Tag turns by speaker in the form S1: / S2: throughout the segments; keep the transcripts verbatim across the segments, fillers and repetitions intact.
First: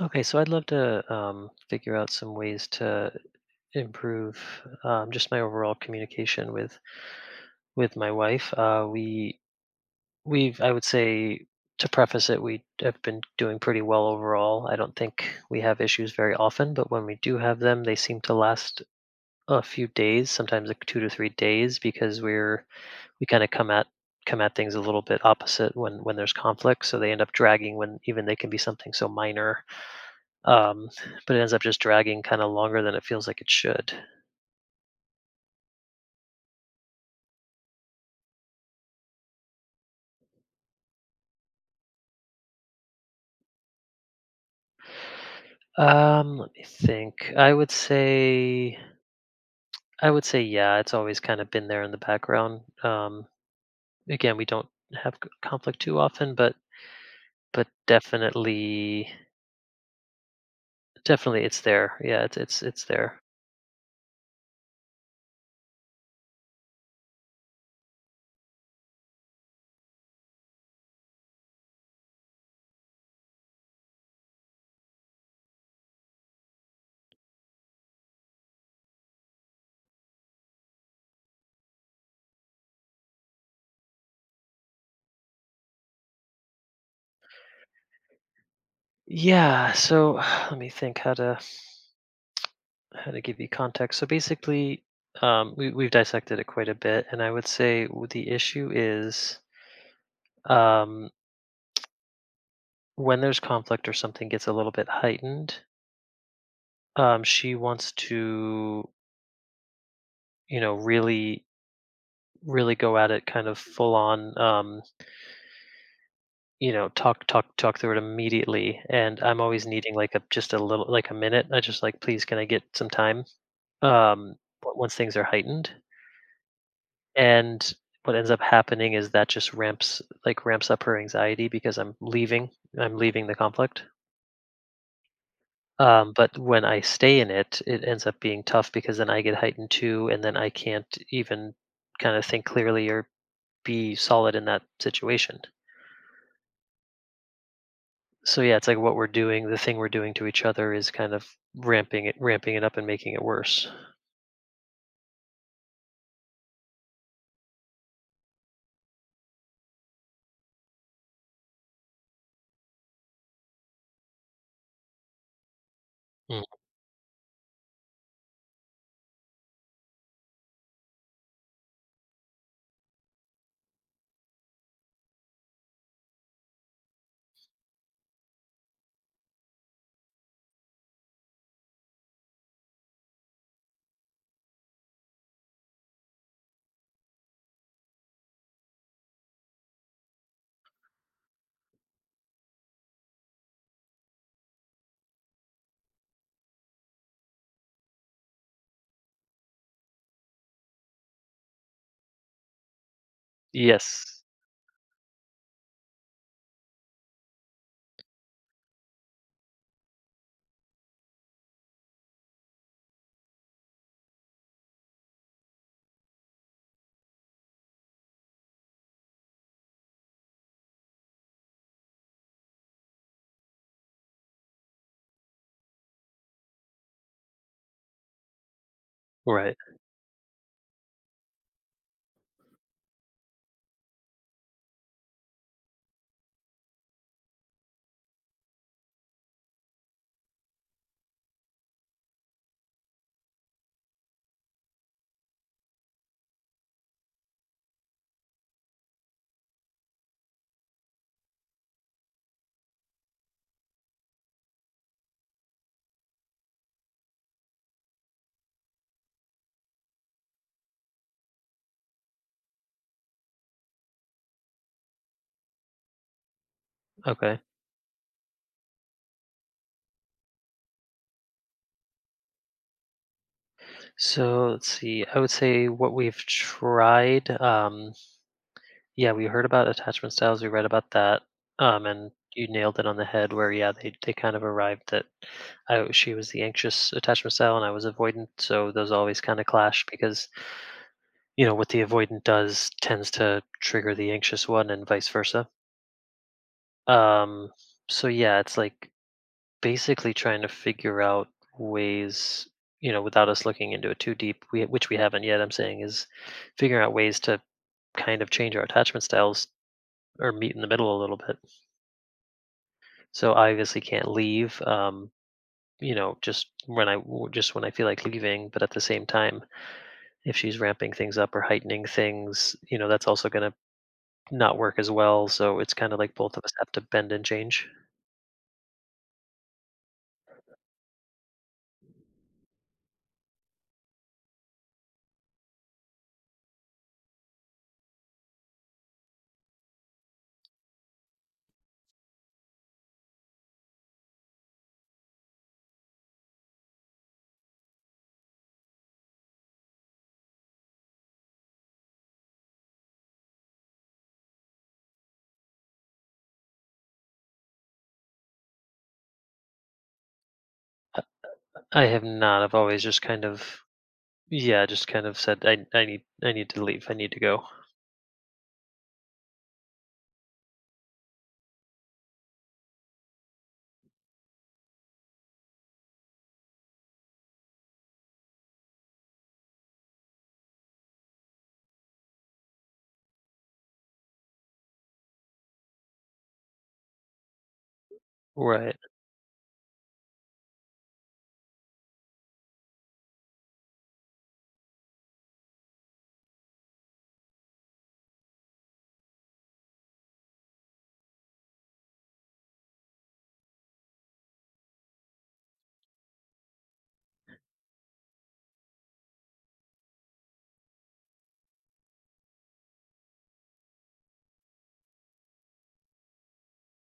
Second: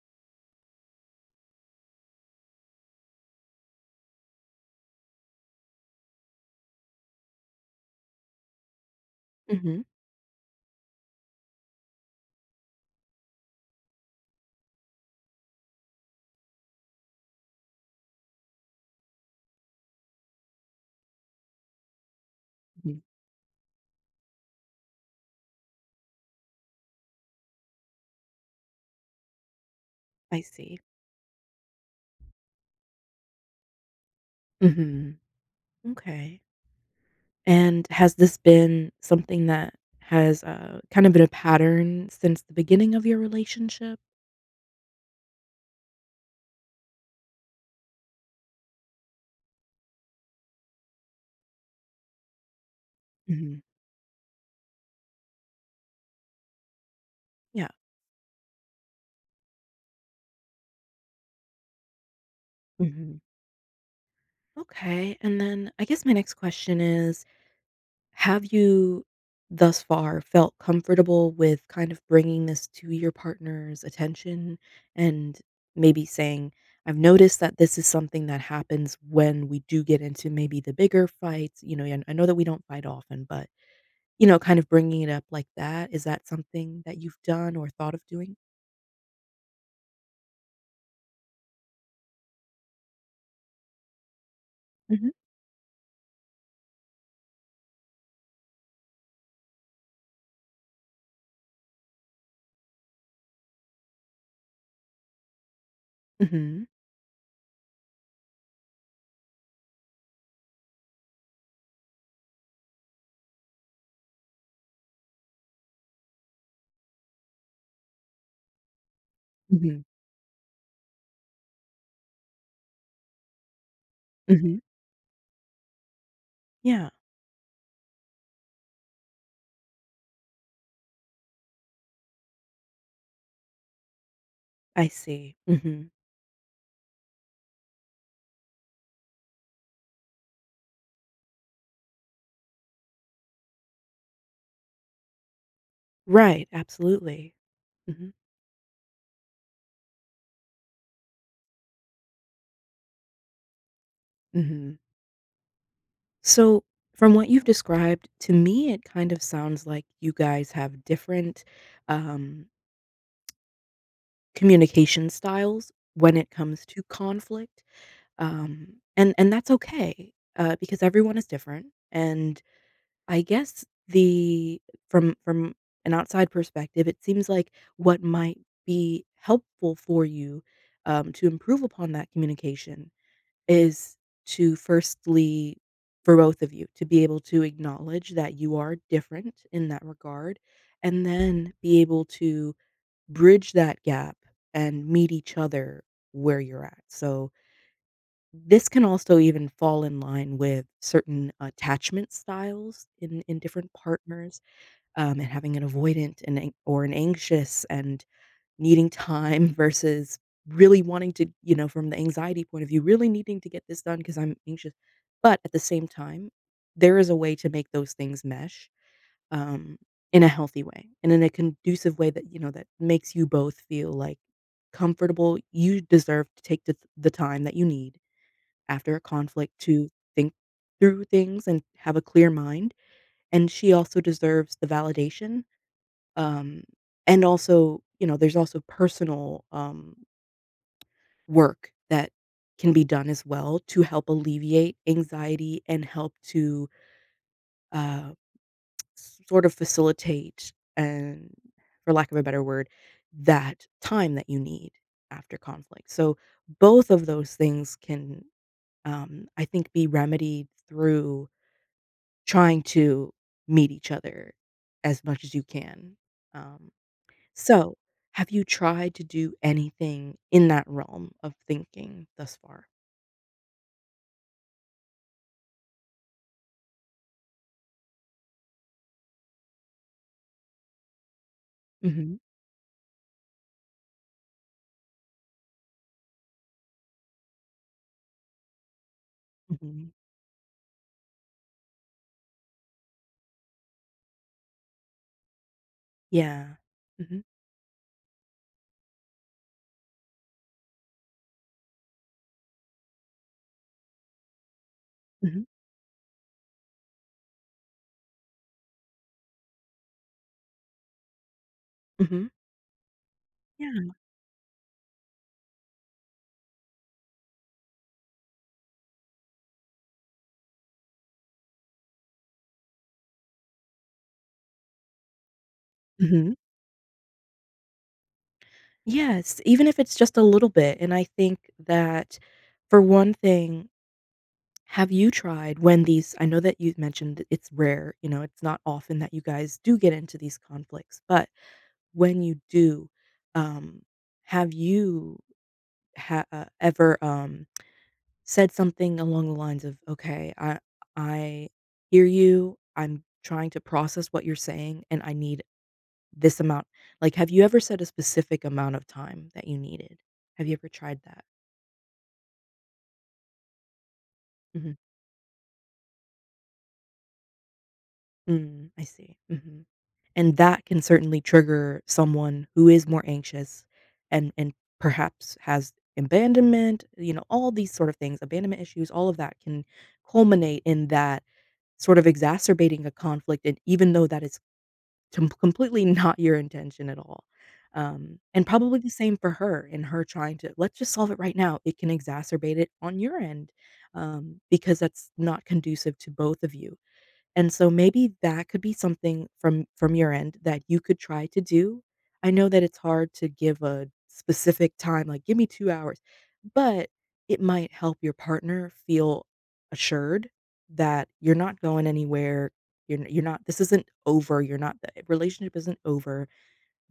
S1: Okay, so I'd love to um, figure out some ways to improve um, just my overall communication with with my wife. Uh, we
S2: Mhm.
S1: we've I would say, to preface it, we have been doing pretty well overall. I don't think we have issues very often, but when we do have them, they seem to last a few days, sometimes like two to three days, because we're
S2: Mhm.
S1: we kind of come at come at things a little bit opposite when when there's conflict, so they end up dragging when even they can be something so minor,
S2: I see.
S1: um, but it ends up just dragging kind of longer than it feels like it should.
S2: Mhm. Okay. And has this been something that has, uh, kind of been a pattern since the beginning of your relationship?
S1: Um, let me think. I would say, I would say, yeah, it's always kind of been there in the background. Um,
S2: Mhm.
S1: again, we don't have c- conflict too often, but but
S2: Yeah.
S1: definitely, definitely, it's there. Yeah, it's it's it's there.
S2: Mhm. Okay, and then I guess my next question is, have you thus far felt comfortable with kind of bringing this to your partner's attention and maybe saying, "I've noticed that this is something that happens when we do get into maybe the bigger fights. You know, and I know that we don't fight often, but, you know, kind of bringing it up like that." Is that something that you've done or thought of doing?
S1: Yeah. So let me think how to how to give you context. So basically,
S2: Hmm.
S1: um, we we've dissected it quite a bit, and I would say, w- the issue is. Um, when there's conflict or something gets a little bit heightened,
S2: Hmm.
S1: um, she wants to, you know, really, really go at it kind of full on, um, you know, talk, talk, talk through it immediately. And I'm always
S2: Hmm.
S1: needing like a, just a little, like a minute. I just like, please, can I get some time? Um,
S2: Hmm.
S1: w- once things are heightened,
S2: Yeah,
S1: and what ends up happening is that just ramps, like ramps up her anxiety because I'm leaving, I'm leaving the conflict.
S2: I see. Hmm.
S1: Um, but when I stay in it, it ends up being tough because then I get heightened too, and then I can't even kind of think clearly or be solid in that situation.
S2: Right. Absolutely. Hmm.
S1: So yeah, it's like what we're doing, the thing we're doing to each other is kind of ramping it, ramping it up and making it worse.
S2: Hmm. So, from what you've described, to me, it kind of sounds like you guys have different um, communication styles when it
S1: Mm.
S2: comes to conflict, um, and and that's okay uh, because everyone is different. And I guess the from from an outside perspective, it seems like what might be helpful for you um, to improve upon that communication is to firstly for both of you, to be able to acknowledge that you are different in that regard, and then be able to bridge that gap and meet each other where you're at. So, this can also even fall in line with certain attachment styles in in different
S1: Yes.
S2: partners, um, and having an avoidant and an or an anxious and needing time versus really wanting to, you know, from the anxiety point of view, really needing to get this done because I'm anxious. But at the same time, there is a way to make those things mesh um, in a healthy way and in a conducive way that, you know, that makes you both feel like comfortable. You deserve to take the, the time that you need after a
S1: Right.
S2: conflict to think through things and have a clear mind. And she also deserves the validation um, and also, you know, there's also personal, um, work that can be done as well to help alleviate anxiety and help to, uh, sort of facilitate and for lack of a better word, that time that you need after conflict. So both of those things can, um, I think be remedied through trying to meet each other as much as you can. Um
S1: Okay.
S2: So, have you tried to do anything in that realm of thinking thus far?
S1: So let's see. I would say what we've tried. Um, Yeah, we heard about attachment styles, we read about that, um, and
S2: Mhm,
S1: you nailed it on the head where, yeah, they they kind of arrived that I she was the anxious attachment style and I was avoidant, so those always kind of clash
S2: mhm,
S1: because, you know, what the avoidant does tends to trigger the anxious one and vice versa.
S2: yeah. Mhm,
S1: Um, so yeah, it's like basically trying to figure out ways, you know, without us looking into it too deep, we, which we haven't yet,
S2: mhm,
S1: I'm saying, is figuring out ways to kind of change our attachment styles or meet in the middle a little bit.
S2: mhm,
S1: So I obviously
S2: yeah,
S1: can't leave, um, you know, just when I w- just when I feel like leaving. But at the same time, if she's ramping things up or heightening things, you know, that's also going to not work as well. So it's kind of like both
S2: mhm.
S1: of us have to bend and change.
S2: Yes, even if it's just a little bit, and I think that for one thing, have you tried when these I know that you mentioned that it's rare, you know, it's not often that you guys do get into these conflicts, but when you do, um, have you ha uh, ever, um said something along the lines of, "Okay, I I hear you. I'm trying to process what you're saying, and I need this amount." Like, have you ever said a specific amount of time that you needed? Have you ever tried that?
S1: I have not. I've always just kind of yeah,
S2: Mhm.
S1: just kind of said I I need I need to leave. I need to go.
S2: Mm, I see. Mhm. And that can certainly trigger someone who is more anxious and and perhaps has abandonment, you know, all these sort of things, abandonment issues, all of that can culminate in that sort of exacerbating a conflict, and even though that is Com completely not your intention at all. Um, and
S1: Right.
S2: probably the same for her and her trying to, "Let's just solve it right now." It can exacerbate it on your end, um, because that's not conducive to both of you. And so maybe that could be something from from your end that you could try to do. I know that it's hard to give a specific time, like, "Give me two hours," but it might help your partner feel assured that you're not going anywhere, you're n you're not this isn't over, you're not the relationship isn't over,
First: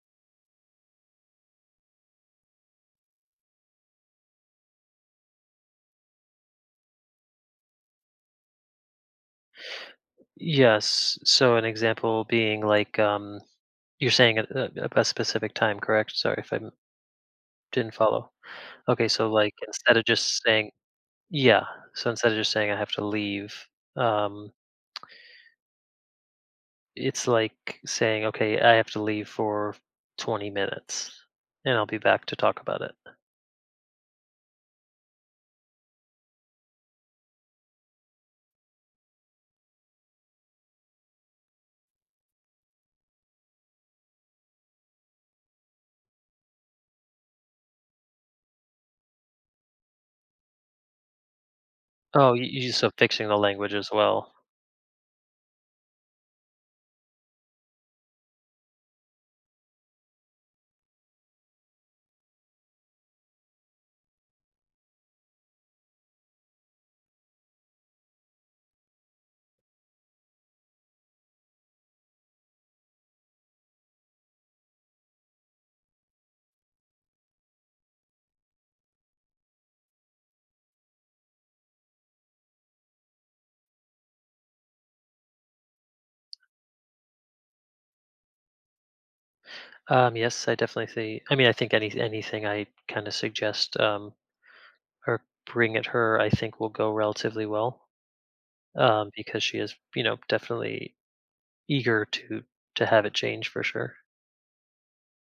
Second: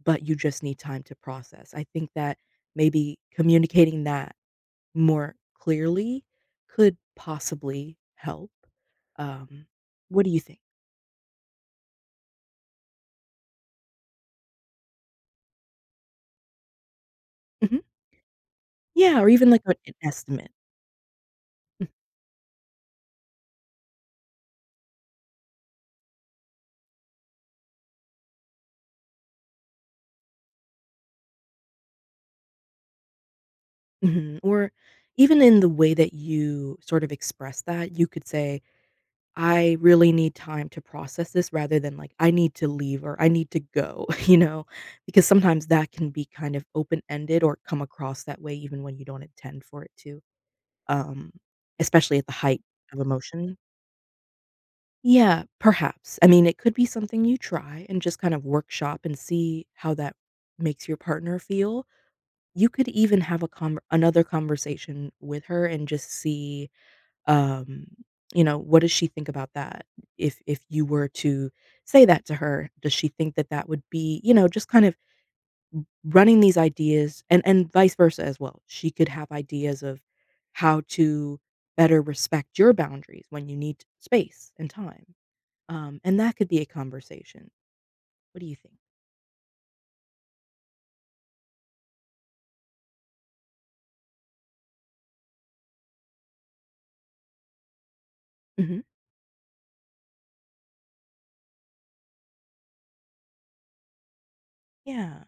S2: but you just need time to process. I think that maybe communicating that more clearly could possibly help. Um, what do you think?
S1: Yes. So an example being like, um, you're saying at a, a specific time, correct? Sorry if I m-
S2: Mhm.
S1: didn't follow. Okay,
S2: Yeah, or
S1: so
S2: even
S1: like
S2: like a an
S1: instead of just
S2: estimate.
S1: saying. Yeah.
S2: Mm.
S1: So instead of just saying I have to leave, um, it's like saying, okay, I have to leave for twenty minutes and I'll be back to talk about it.
S2: Mhm, or even in the way that you sort of express that, you could say, I really need time to process this rather than like I need to leave or I need to go, you know, because sometimes that can be kind of open ended or come across that way even when you don't intend for it to, um, especially at the
S1: Oh, you,
S2: height
S1: you so
S2: of
S1: fixing the
S2: emotion.
S1: language as well.
S2: Yeah, perhaps. I mean, it could be something you try and just kind of workshop and see how that makes your partner feel. You could even have a con another conversation with her and just see um, you know, what does she think about that? If if you were to say that to her, does she think that that would be, you know, just kind of running these ideas and and vice versa as well. She could have ideas of how to better respect your boundaries when you need space and time. Um, and that could be a conversation. What do you think?
S1: Um, yes, I definitely see. I mean, I think any anything I kind of suggest, um, or bring at her, I think will go relatively well,
S2: Hmm.
S1: um, because she is, you know, definitely eager to to have it change for sure.
S2: Yeah.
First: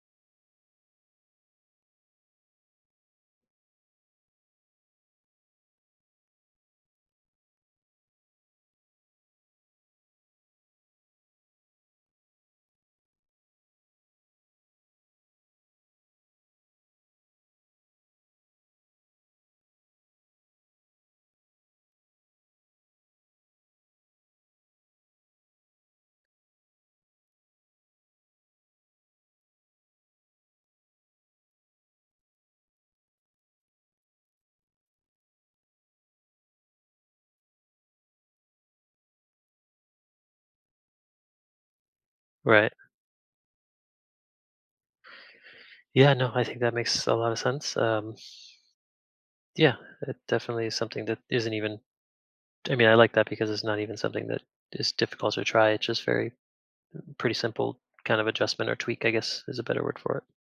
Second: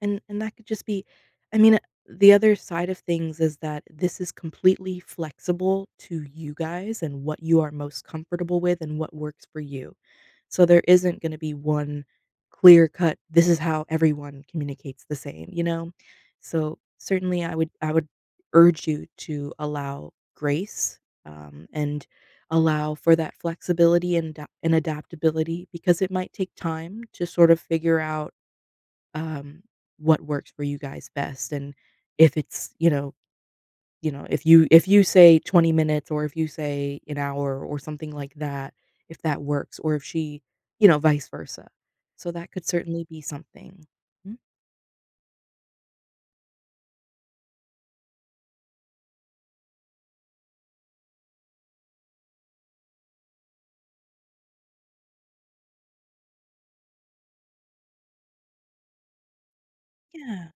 S2: And and that could just be, I mean, uh, the other side of things is that this is completely flexible to you guys and what you are most comfortable with and what works for you. So there isn't gonna be one clear cut, this is how everyone communicates the same, you know? So certainly I would I would urge you to allow grace, um, and allow for that flexibility and da- and adaptability because it might take time to sort of figure out um, what works for you guys best and if it's you know you know if you if you say twenty minutes or if you say an hour or something like that, if that works, or if she, you know vice versa. So that could
S1: Right.
S2: certainly be something. Mhm.
S1: Yeah. No, I think that makes a lot of sense. Um, Yeah, it definitely is something that isn't even, I mean, I like that because it's not even something that is difficult to try. It's just very pretty simple kind of adjustment or tweak, I guess is a better word for it.
S2: Yeah.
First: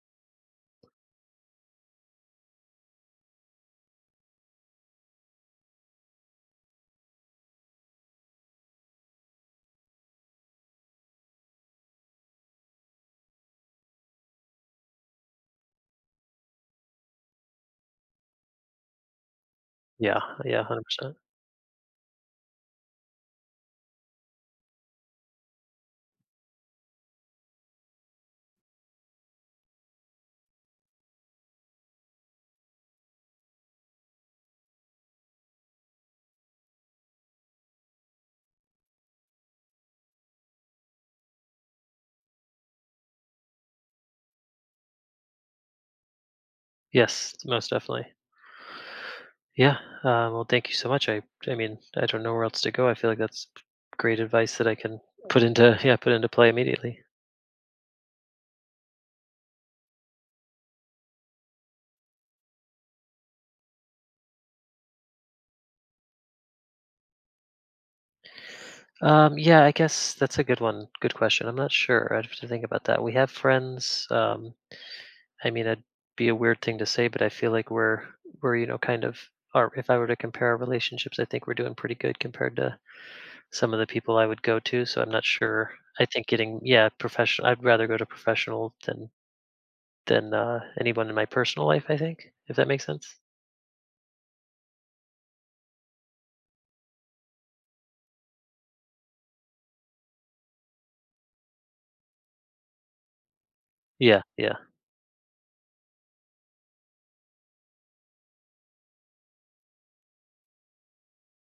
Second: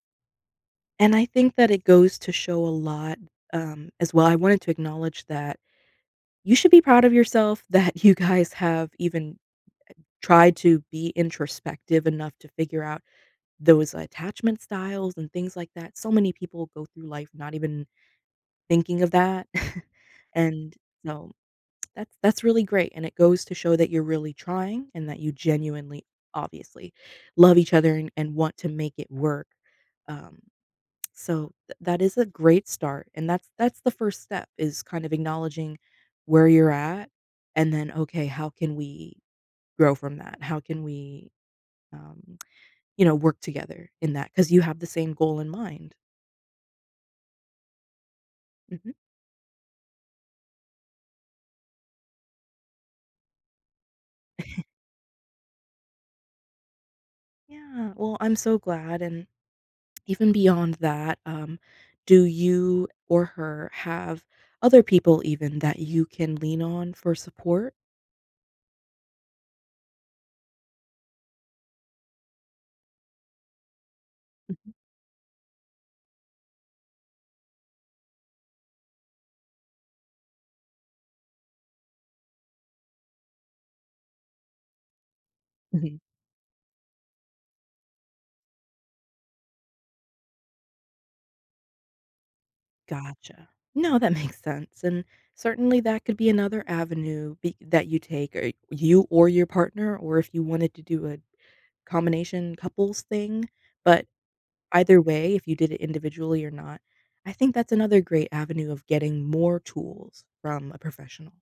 S2: And I think that it goes to show a lot, um, as well. I wanted to acknowledge that you should be proud of yourself that you guys have even tried to be introspective enough to figure out those attachment styles and things like that. So many people go through life not even thinking of that.
S1: Yeah, yeah,
S2: And
S1: one hundred percent.
S2: so that's that's really great, and it goes to show that you're really trying and that you genuinely, obviously, love each other and and want to make it work. Um so th- that is a great start, and that's that's the first step is kind of acknowledging where you're at, and then okay, how can we grow from that? How can we, um, you know, work together in that? Because you have the same goal in mind.
S1: Yes, most definitely.
S2: Hmm.
S1: Yeah. Uh, well, thank you so much. I, I mean, I don't know where else to go. I feel like that's great advice that I can put into, yeah, put into play immediately.
S2: Yeah. Well, I'm so glad, and even beyond that, um, do you or her have other people even that you can lean on for support?
S1: Um, yeah, I guess that's a good one. Good question. I'm not sure. I'd have to think about that. We have friends. Um, I mean, it'd be a weird thing to say, but I feel like we're we're you know kind of Or if I were to compare our relationships, I think we're doing pretty good compared to some of the people I would go to. So I'm not sure.
S2: Mhm.
S1: I think getting yeah professional. I'd rather go to professional than than uh, anyone in my personal life. I think if that makes sense.
S2: Gotcha. No, that makes sense, and certainly that could be another avenue, be that you take, or you or your partner, or if you wanted to do a combination couples thing, but
S1: Yeah, yeah,
S2: either way, if you did it individually or not, I think that's another great avenue of getting more tools from a professional.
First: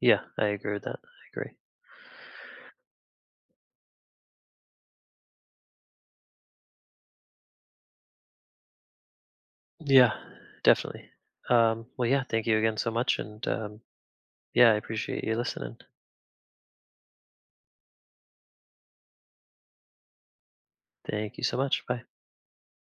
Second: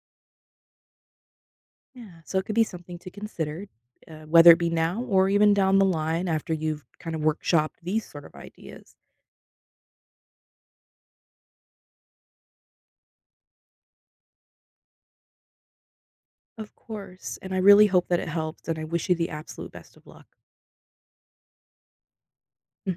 S1: yeah. I agree with that. I agree.
S2: Yeah, so it could be something to consider, uh, whether it be now or even down the line after you've kind of workshopped these sort of ideas.
S1: Yeah, definitely. Um, well, yeah. Thank you again so much, and um, Yeah, I appreciate you listening.
S2: Of course, and I really hope that it helps, and I wish you the absolute best of luck.
S1: Thank you so much. Bye.
S2: Mhm.